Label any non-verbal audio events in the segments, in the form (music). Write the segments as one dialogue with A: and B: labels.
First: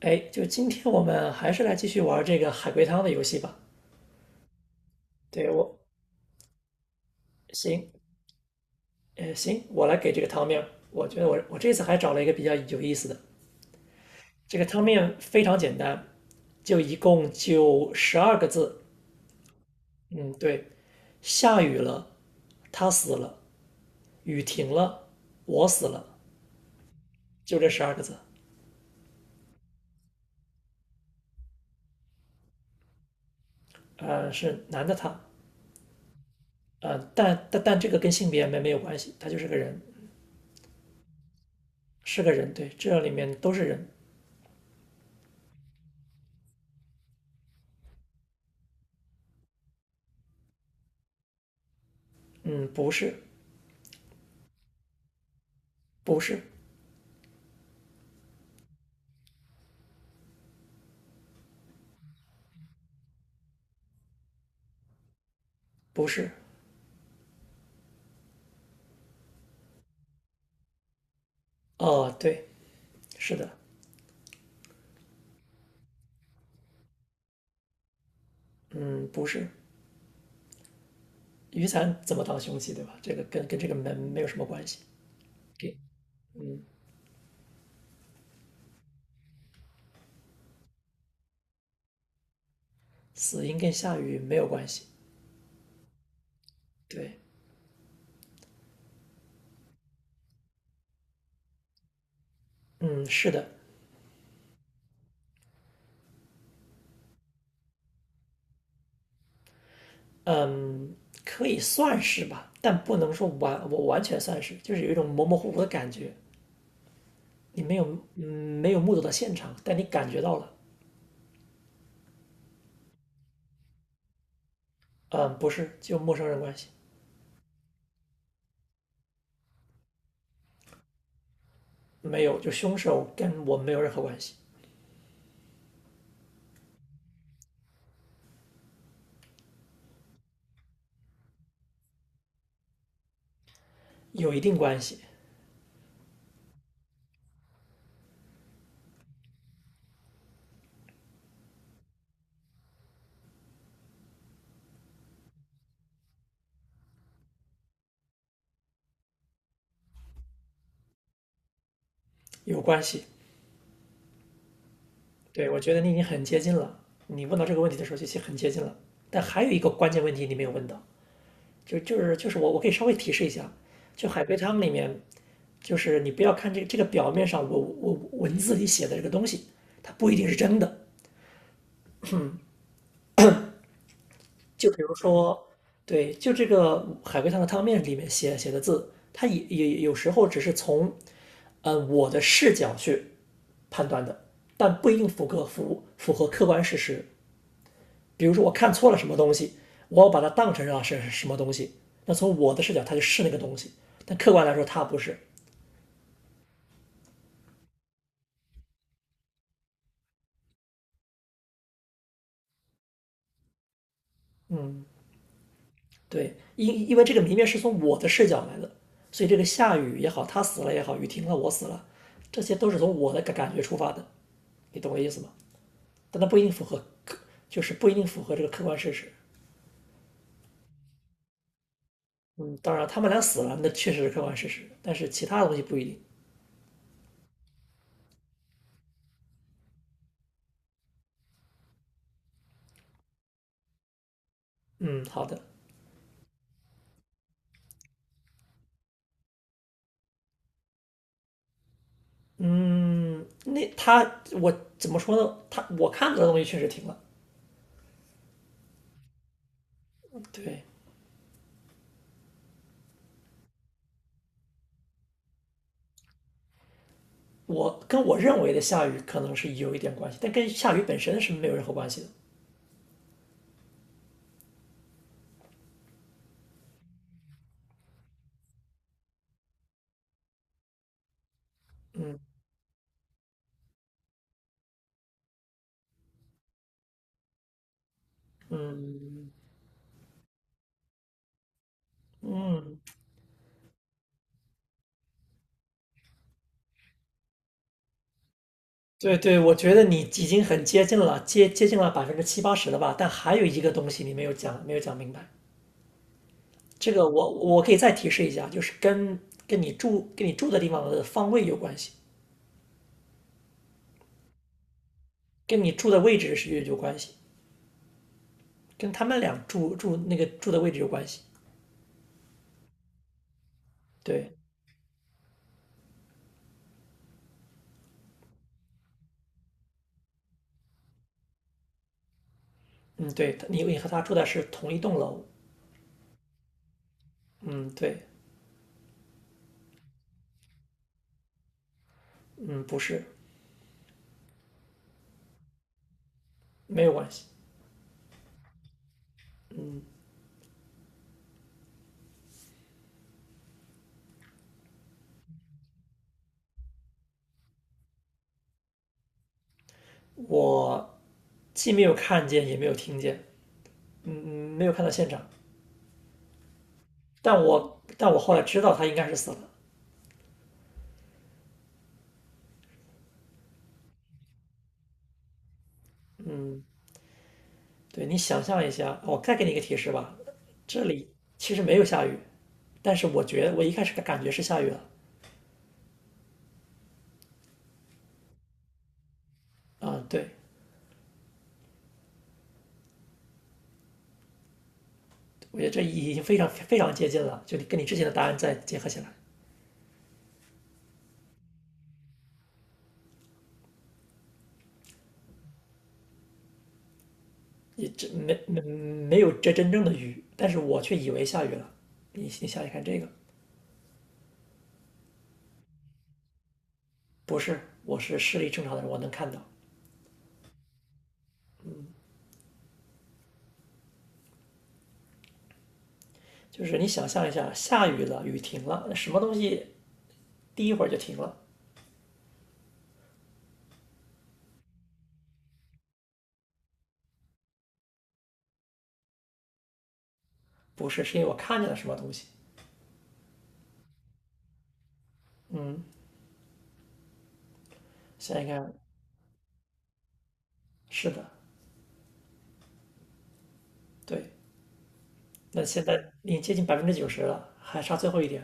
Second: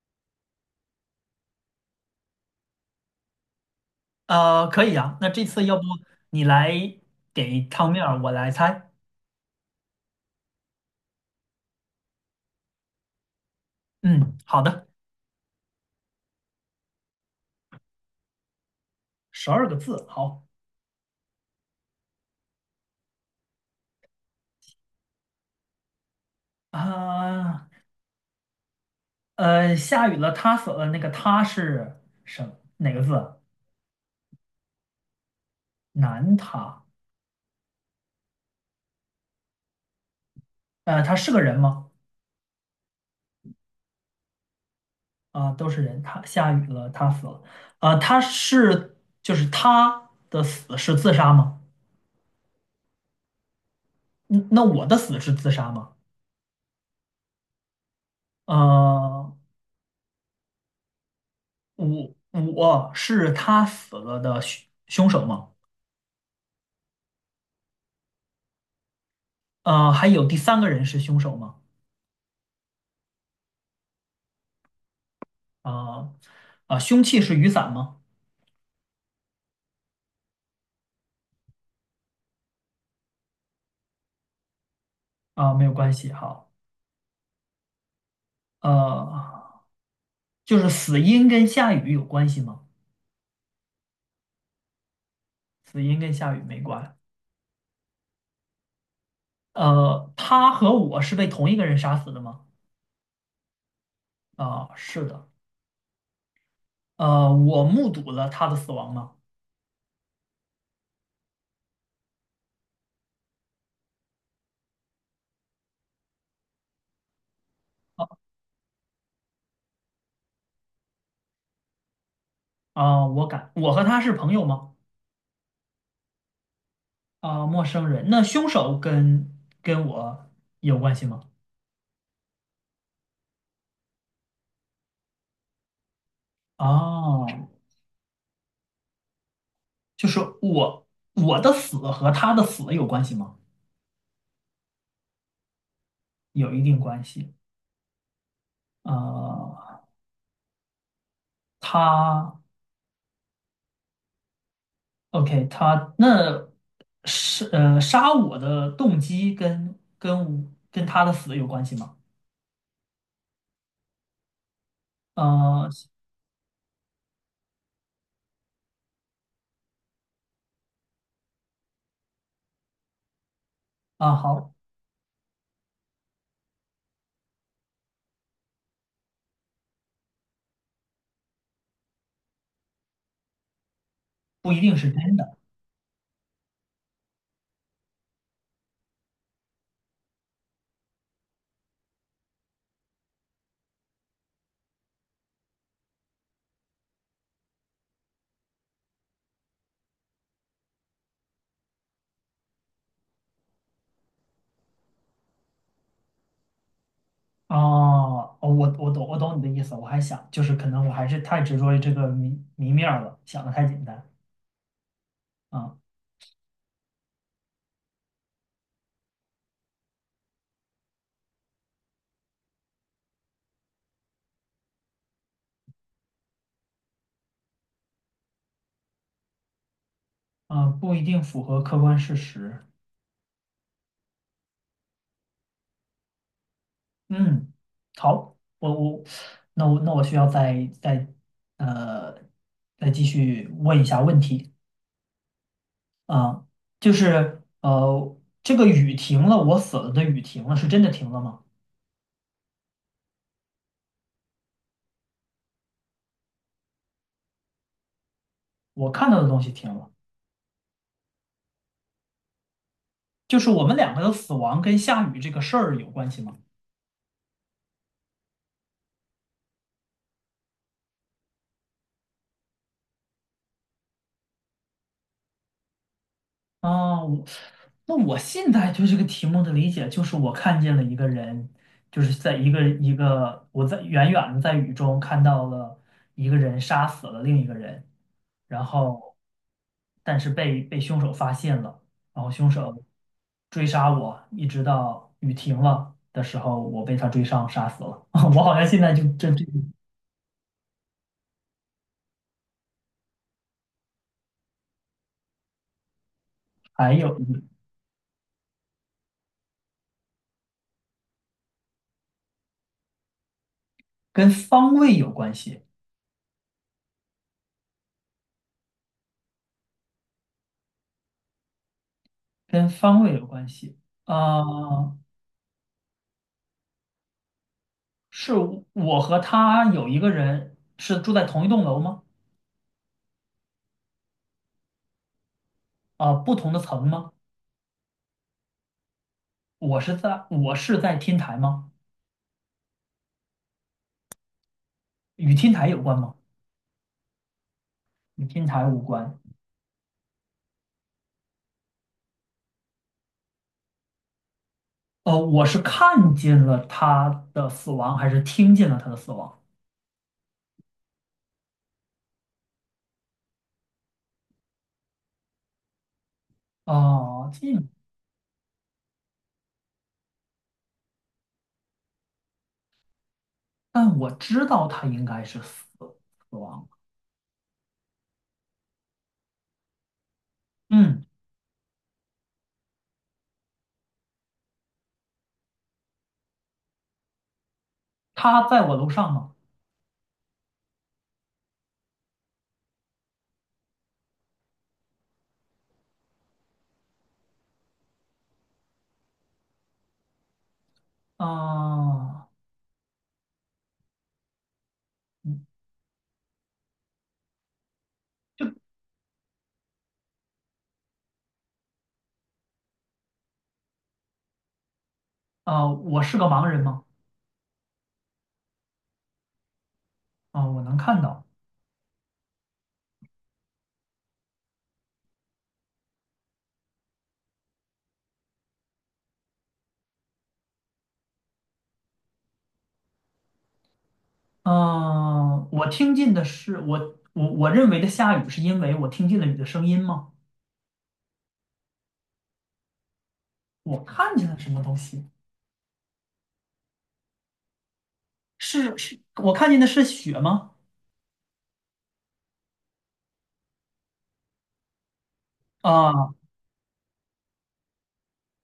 A: 哎，就今天我们还是来继续玩这个海龟汤的游戏吧。
B: 可以啊。那这
A: 对，
B: 次要
A: 我，
B: 不你来给
A: 行。
B: 汤面儿，我来猜。
A: 行，我来给这个汤面。我觉得我这次还找了一个比较有意思的，
B: 嗯，
A: 这
B: 好
A: 个汤
B: 的，
A: 面非常简单，就一共就十二个字。
B: 十二个字。
A: 嗯，
B: 好
A: 对，下雨了，他死了；雨停了，我死了，就
B: 啊，
A: 这十二个字。
B: 下雨了，他死了。那个他是哪个字？
A: 呃，是男的他。
B: 男他。
A: 但这个跟性别没有关系，他就是个人，
B: 他是个人吗？
A: 是个人。对，这里面都是人。
B: 啊，都是人。他下雨了，他死了。啊，他是就是他的死是自杀吗？
A: 嗯，不是。
B: 嗯那我的死是自杀吗？
A: 不是。
B: 呃，我我是他死了的凶手吗？
A: 不是。
B: 呃，还有第三个人是凶手吗？
A: 哦，对，是的。
B: 啊、啊、凶器是雨伞吗？
A: 嗯，不是，雨伞怎么当凶器，对吧？这个跟这个门没有什么关系。
B: 啊、没有
A: 给。
B: 关系。好，呃，就是死因跟下雨有关系吗？
A: 死因跟下雨没有关系。
B: 死因跟下雨没关。
A: 对。
B: 他和我是被同一个人杀死的吗？
A: 嗯，是的。
B: 啊、是的。我目睹了他的死亡吗？
A: 嗯，可以算是吧，但不能说完，我完全算是，就是有一种模模糊糊的感觉。你没有，嗯，没有目睹到现场，但你感觉到了。
B: 啊、我敢。我和他是朋友吗？
A: 嗯，不是，就陌生人关系。
B: 啊、陌生人。那凶手跟我有关系吗？
A: 没有，就凶手跟我没有任何关系。
B: 哦，就是我的死和他的死有关系吗？
A: 有一定关系。
B: 有一定关系。呃，他 OK,他那是杀我的动机跟他的死有关系吗？
A: 有关系。对，我
B: 呃
A: 觉得你已经很接近了。你问到这个问题的时候，就已经很接近了。但还有一个关键问题你没有问到，就是我可以稍微提示一下，就
B: 啊，
A: 海龟
B: 好，
A: 汤里面，就是你不要看这个表面上我文字里写的这个东西，它不一定是真的。
B: 不一
A: 就
B: 定
A: 比
B: 是
A: 如
B: 真的。
A: 说，对，就这个海龟汤的汤面里面写的字，它也有时候只是从嗯我的视角去判断的，但不一定符合客观事实。比如说我看错了什么东西，我把它当成是什么东西，那从我的视角它就是那个东西，但客观来说它不是。
B: 哦，我懂我懂你的意思，我还想就是可能我还是太执着于这个谜面儿了，想的太简单
A: 嗯，
B: 啊。
A: 对，因为这个谜面是从我的视角来的，所以这个下雨也好，他死了也好，雨停了我死了，这些都是从我的感觉出发的，你懂我意思吗？但它不一定符合，就是不一定符合这个客观事实。
B: 啊，不一定符合客观事
A: 嗯，
B: 实。
A: 当然他们俩死了，那确实是客观事实，但是其他的东西不一定。
B: 嗯，好，我那我需要再呃再继续问一下问题。
A: 嗯，好的。
B: 啊，就是这个雨停了，我死了的雨停了，是真的停了吗？
A: 嗯，那他我怎么说呢？他我看到的东西确实停了。
B: 我看到的东西停了，
A: 对，
B: 就是我们两个的死亡跟下雨这个事儿有关系吗？
A: 我跟我认为的下雨可能是有一点关系，但跟下雨本身是没有任何关系的。
B: 啊，我那我现在对这个题目的理解就是我看见了一个人，就是在一个我在远远的在雨中看到了一个人杀死了另一个人。然后
A: 嗯
B: 但是被凶手发现了，然后凶
A: 嗯，
B: 手追杀我，一直到雨停了的时候，我被他追上杀死了。(laughs) 我好像现在就
A: 对对，
B: 这
A: 我觉得你已经很接近了，接近了70%到80%了吧？但还有一个东西你没有讲，没有讲明白。这
B: 还
A: 个
B: 有一
A: 我
B: 个
A: 我可以再提示一下，就是跟你住的地方的方位有关系，
B: 跟方位有关系，
A: 跟你住的位置是有关系，跟他们俩住住那个住的位置有关系。
B: 跟方位有关系。
A: 对。
B: 呃，是我和他有一个人是住在同一栋楼吗？
A: 嗯，对，你和他住的是同一栋楼。
B: 啊、不同的层吗？
A: 嗯，对。
B: 我是在天台吗？
A: 嗯，不是。
B: 与天台有关吗？
A: 没有关系。
B: 与天台无关。哦，我是看见了他的死亡，还是听见了他的死亡？
A: 我既没有看见，也没有听见，嗯，嗯没有看到现场。
B: 哦，
A: 但
B: 进，
A: 我但我后来知道他应该是死了。
B: 但我知道他应该是死亡了。
A: 对，你想象一下，我再给你一个提示吧，这
B: 嗯，
A: 里其实没有下雨，但是我觉得我一开始的感觉是下雨了。
B: 他在我楼上吗？
A: 啊、对，我觉得这已经非常非常接近了，就你跟你之前的答案再结合起来，
B: 啊、嗯。
A: 也这没有这真正的雨，但是我却以为下雨了。你想想看这个。
B: 啊、我是个盲人吗？
A: 不是，我是视力正常的人，我能看到。
B: 啊、我能看到。
A: 就是你想象一下，下雨了，雨停了，那什么东西第一会儿就停了？
B: 嗯、我听见的是我认为的下雨，是因为我听见了雨的声音吗？
A: 不是，是因为我看见了什么东西。
B: 我看见了什么东西？
A: 想在看，
B: 是，我看见的是雪吗？
A: 是的，对。那现
B: 啊、
A: 在已经接近90%了，还差最后一点。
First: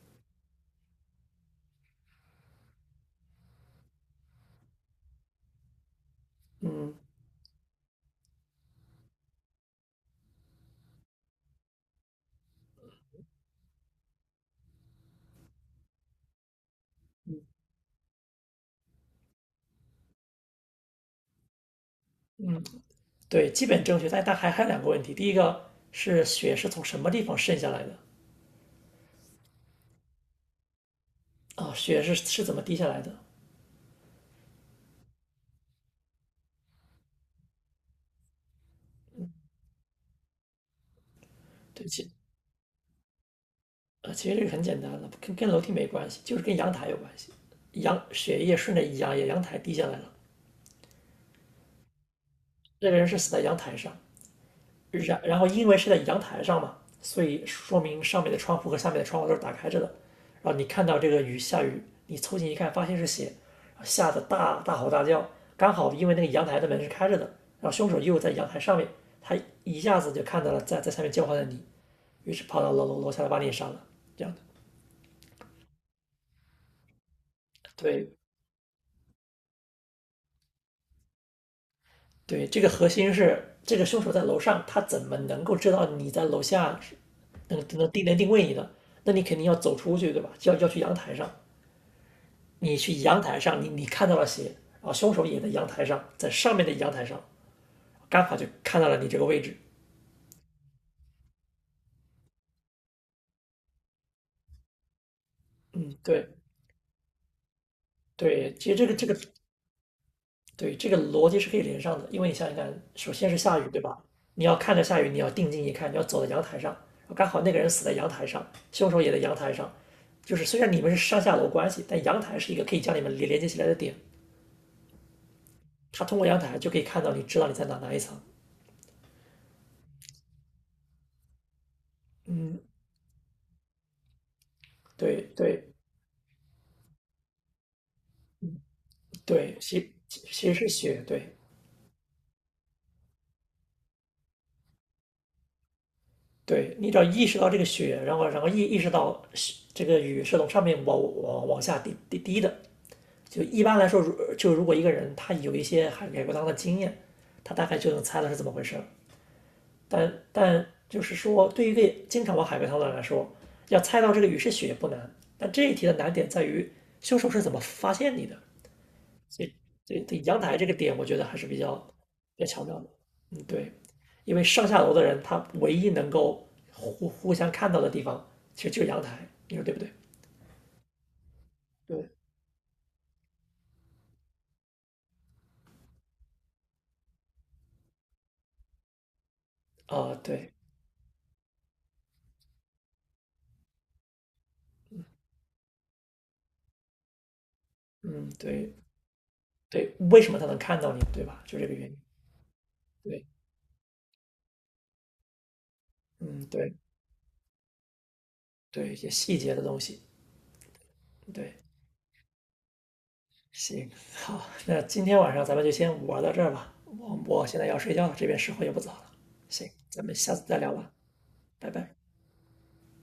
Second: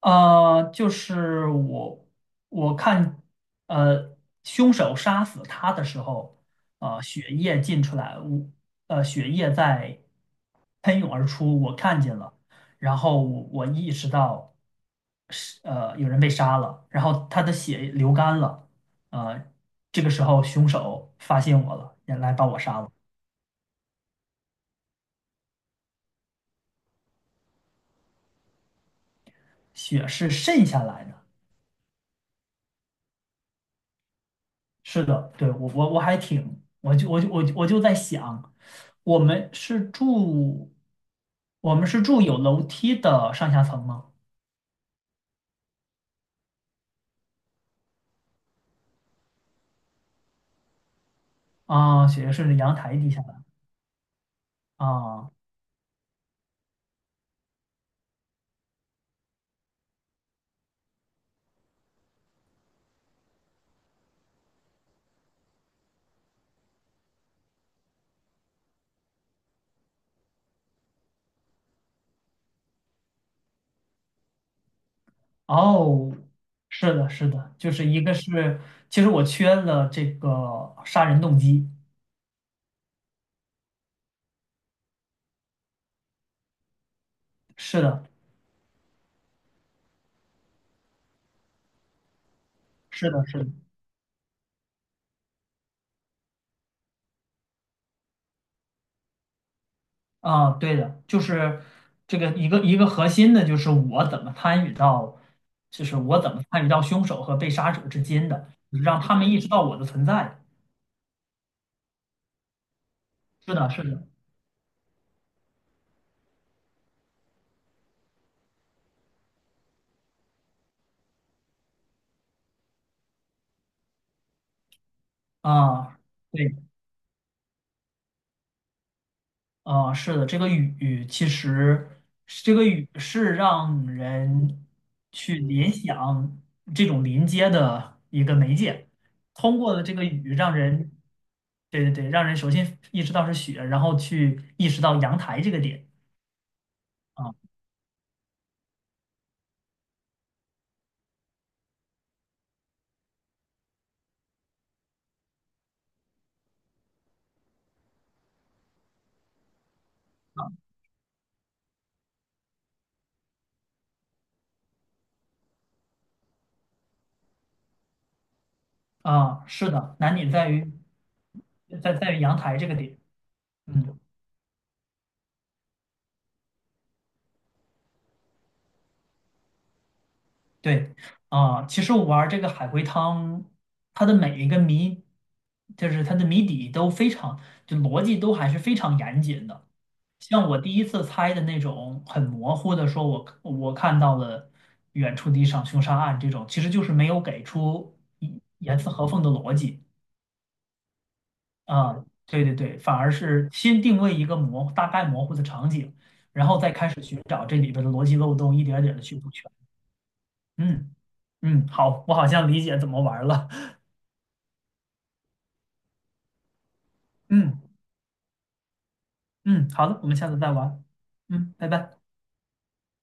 B: 呃，就是我我看，呃，凶手杀死他的时候，
A: 嗯，
B: 血液进出来，血液在喷涌而出，我看见了，然后我意识到是有人被杀了，然后他的血流干了，呃，这个时候凶手发现我了，也来把我杀了，
A: 对，基本正确，但还有两个问题。第一个是雪是从什么地方渗下来的？
B: 血是渗下来的。
A: 啊，雪是怎么滴下来的？
B: 是的，对，我我还挺，我就在想，我们是住，我
A: 对，
B: 们
A: 不
B: 是
A: 起，
B: 住有楼梯的上下层吗？
A: 呃其实这个很简单的，跟楼梯没关系，就是跟阳台有关系。血液顺着阳台滴下来了，
B: 啊，雪是顺着阳
A: 那个
B: 台
A: 人
B: 底
A: 是
B: 下
A: 死
B: 的
A: 在阳台上，然
B: 啊。
A: 然后因为是在阳台上嘛，所以说明上面的窗户和下面的窗户都是打开着的。然后你看到这个雨下雨，你凑近一看，发现是血，吓得大吼大叫。刚好因为那个阳台的门是开着的，然后凶手又在阳台上面，他一下子就看到了在下面叫唤的你，于是跑到楼下来把你也杀了。这样的。
B: 哦，是的，是的，就是一
A: 对
B: 个是，其实我缺了这个杀人动机，
A: 对，这个核心是这个凶手在楼上，他怎么能够知道你在楼下，是能
B: 是
A: 能
B: 的，
A: 定能定位你的？那你肯定要走出去，对吧？就要去阳台上，你去
B: 是
A: 阳
B: 的，
A: 台
B: 是的，
A: 上，你看到了血，然后凶手也在阳台上，在上面的阳台上，刚好就看到了你这个位置。
B: 啊，对的，就是这个一个核心的，就是我怎么参与到，就
A: 嗯，
B: 是我
A: 对
B: 怎么参与到凶手和被杀者之间的，
A: 对，其实这个
B: 让
A: 这个
B: 他们意识到我的存在。
A: 对，这个逻辑是可以连上的，因为你想想看，首先是
B: 是
A: 下雨，
B: 的，
A: 对
B: 是
A: 吧？
B: 的，
A: 你要看着下雨，你要定睛一看，你要走到阳台上，哦，刚好那个人死在阳台上，凶手也在阳台上，就是虽然你们是上下楼关系，但阳台是一个可以将你们连接起来的点，
B: 啊，
A: 他通过阳
B: 对，
A: 台就可以看到你，知道你在哪一层。
B: 啊，是的，这个雨其实这
A: 嗯，
B: 个雨是让人
A: 对
B: 去
A: 对
B: 联想这种临街的一个媒介，
A: 对，
B: 通过
A: 其
B: 了这个
A: 其
B: 雨
A: 其实
B: 让
A: 是
B: 人，
A: 血，对
B: 对对对，让人首先意识到是雪，然后去意识到阳台这个点。
A: 对，你只要意
B: 啊。
A: 识到这个雪，然后意识到是这个雨是从上面往下滴的，就一般来说，如果一个人他有一些海龟汤的经验，他大概就能猜到是怎么回事儿。但就是说，对于一个经常玩海龟汤的人来说，要猜到这个雨是雪不难，但这一题的难点在于凶手是怎么发现你的。
B: 啊，是的，
A: 对
B: 难
A: 对，
B: 点
A: 阳
B: 在
A: 台这个
B: 于
A: 点我觉得还是比较
B: 在于阳
A: 比较
B: 台
A: 巧
B: 这个
A: 妙的。
B: 点。
A: 嗯，对，
B: 嗯，
A: 因为上下楼的人他唯一能够互相看到的地方，其实就是阳台，你说对不对？
B: 对，啊，其实我
A: 对，
B: 玩这个海龟汤，它的每一个谜，就是它的谜底都非常，就逻辑都还是非常严谨的。
A: 啊，
B: 像
A: 对，
B: 我第一次猜的那种很模糊的，说我看到了远处的一场凶杀案这种，其实就是没有给出
A: 嗯，
B: 一
A: 对
B: 严丝合缝的逻辑。
A: 对，为什么他能看到你，对吧？就这个原因。
B: 啊，对对对，反而
A: 对，
B: 是先定位一个大概模糊的场景，
A: 嗯，
B: 然后再
A: 对
B: 开始寻找这里边的逻辑漏洞，一点
A: 对，
B: 点
A: 一
B: 的
A: 些
B: 去补
A: 细
B: 全。
A: 节的东西。
B: 嗯。
A: 对，
B: 嗯，好，我好像理解怎么玩了。
A: 行，好，那今天晚上咱们就先玩到这儿吧。我
B: (laughs)
A: 我现
B: 嗯。
A: 在要睡觉了，这边时候也不早了。
B: 嗯，
A: 行，
B: 好的，
A: 咱
B: 我
A: 们
B: 们下
A: 下
B: 次
A: 次
B: 再
A: 再聊
B: 玩。
A: 吧，
B: 嗯，拜
A: 拜拜。
B: 拜。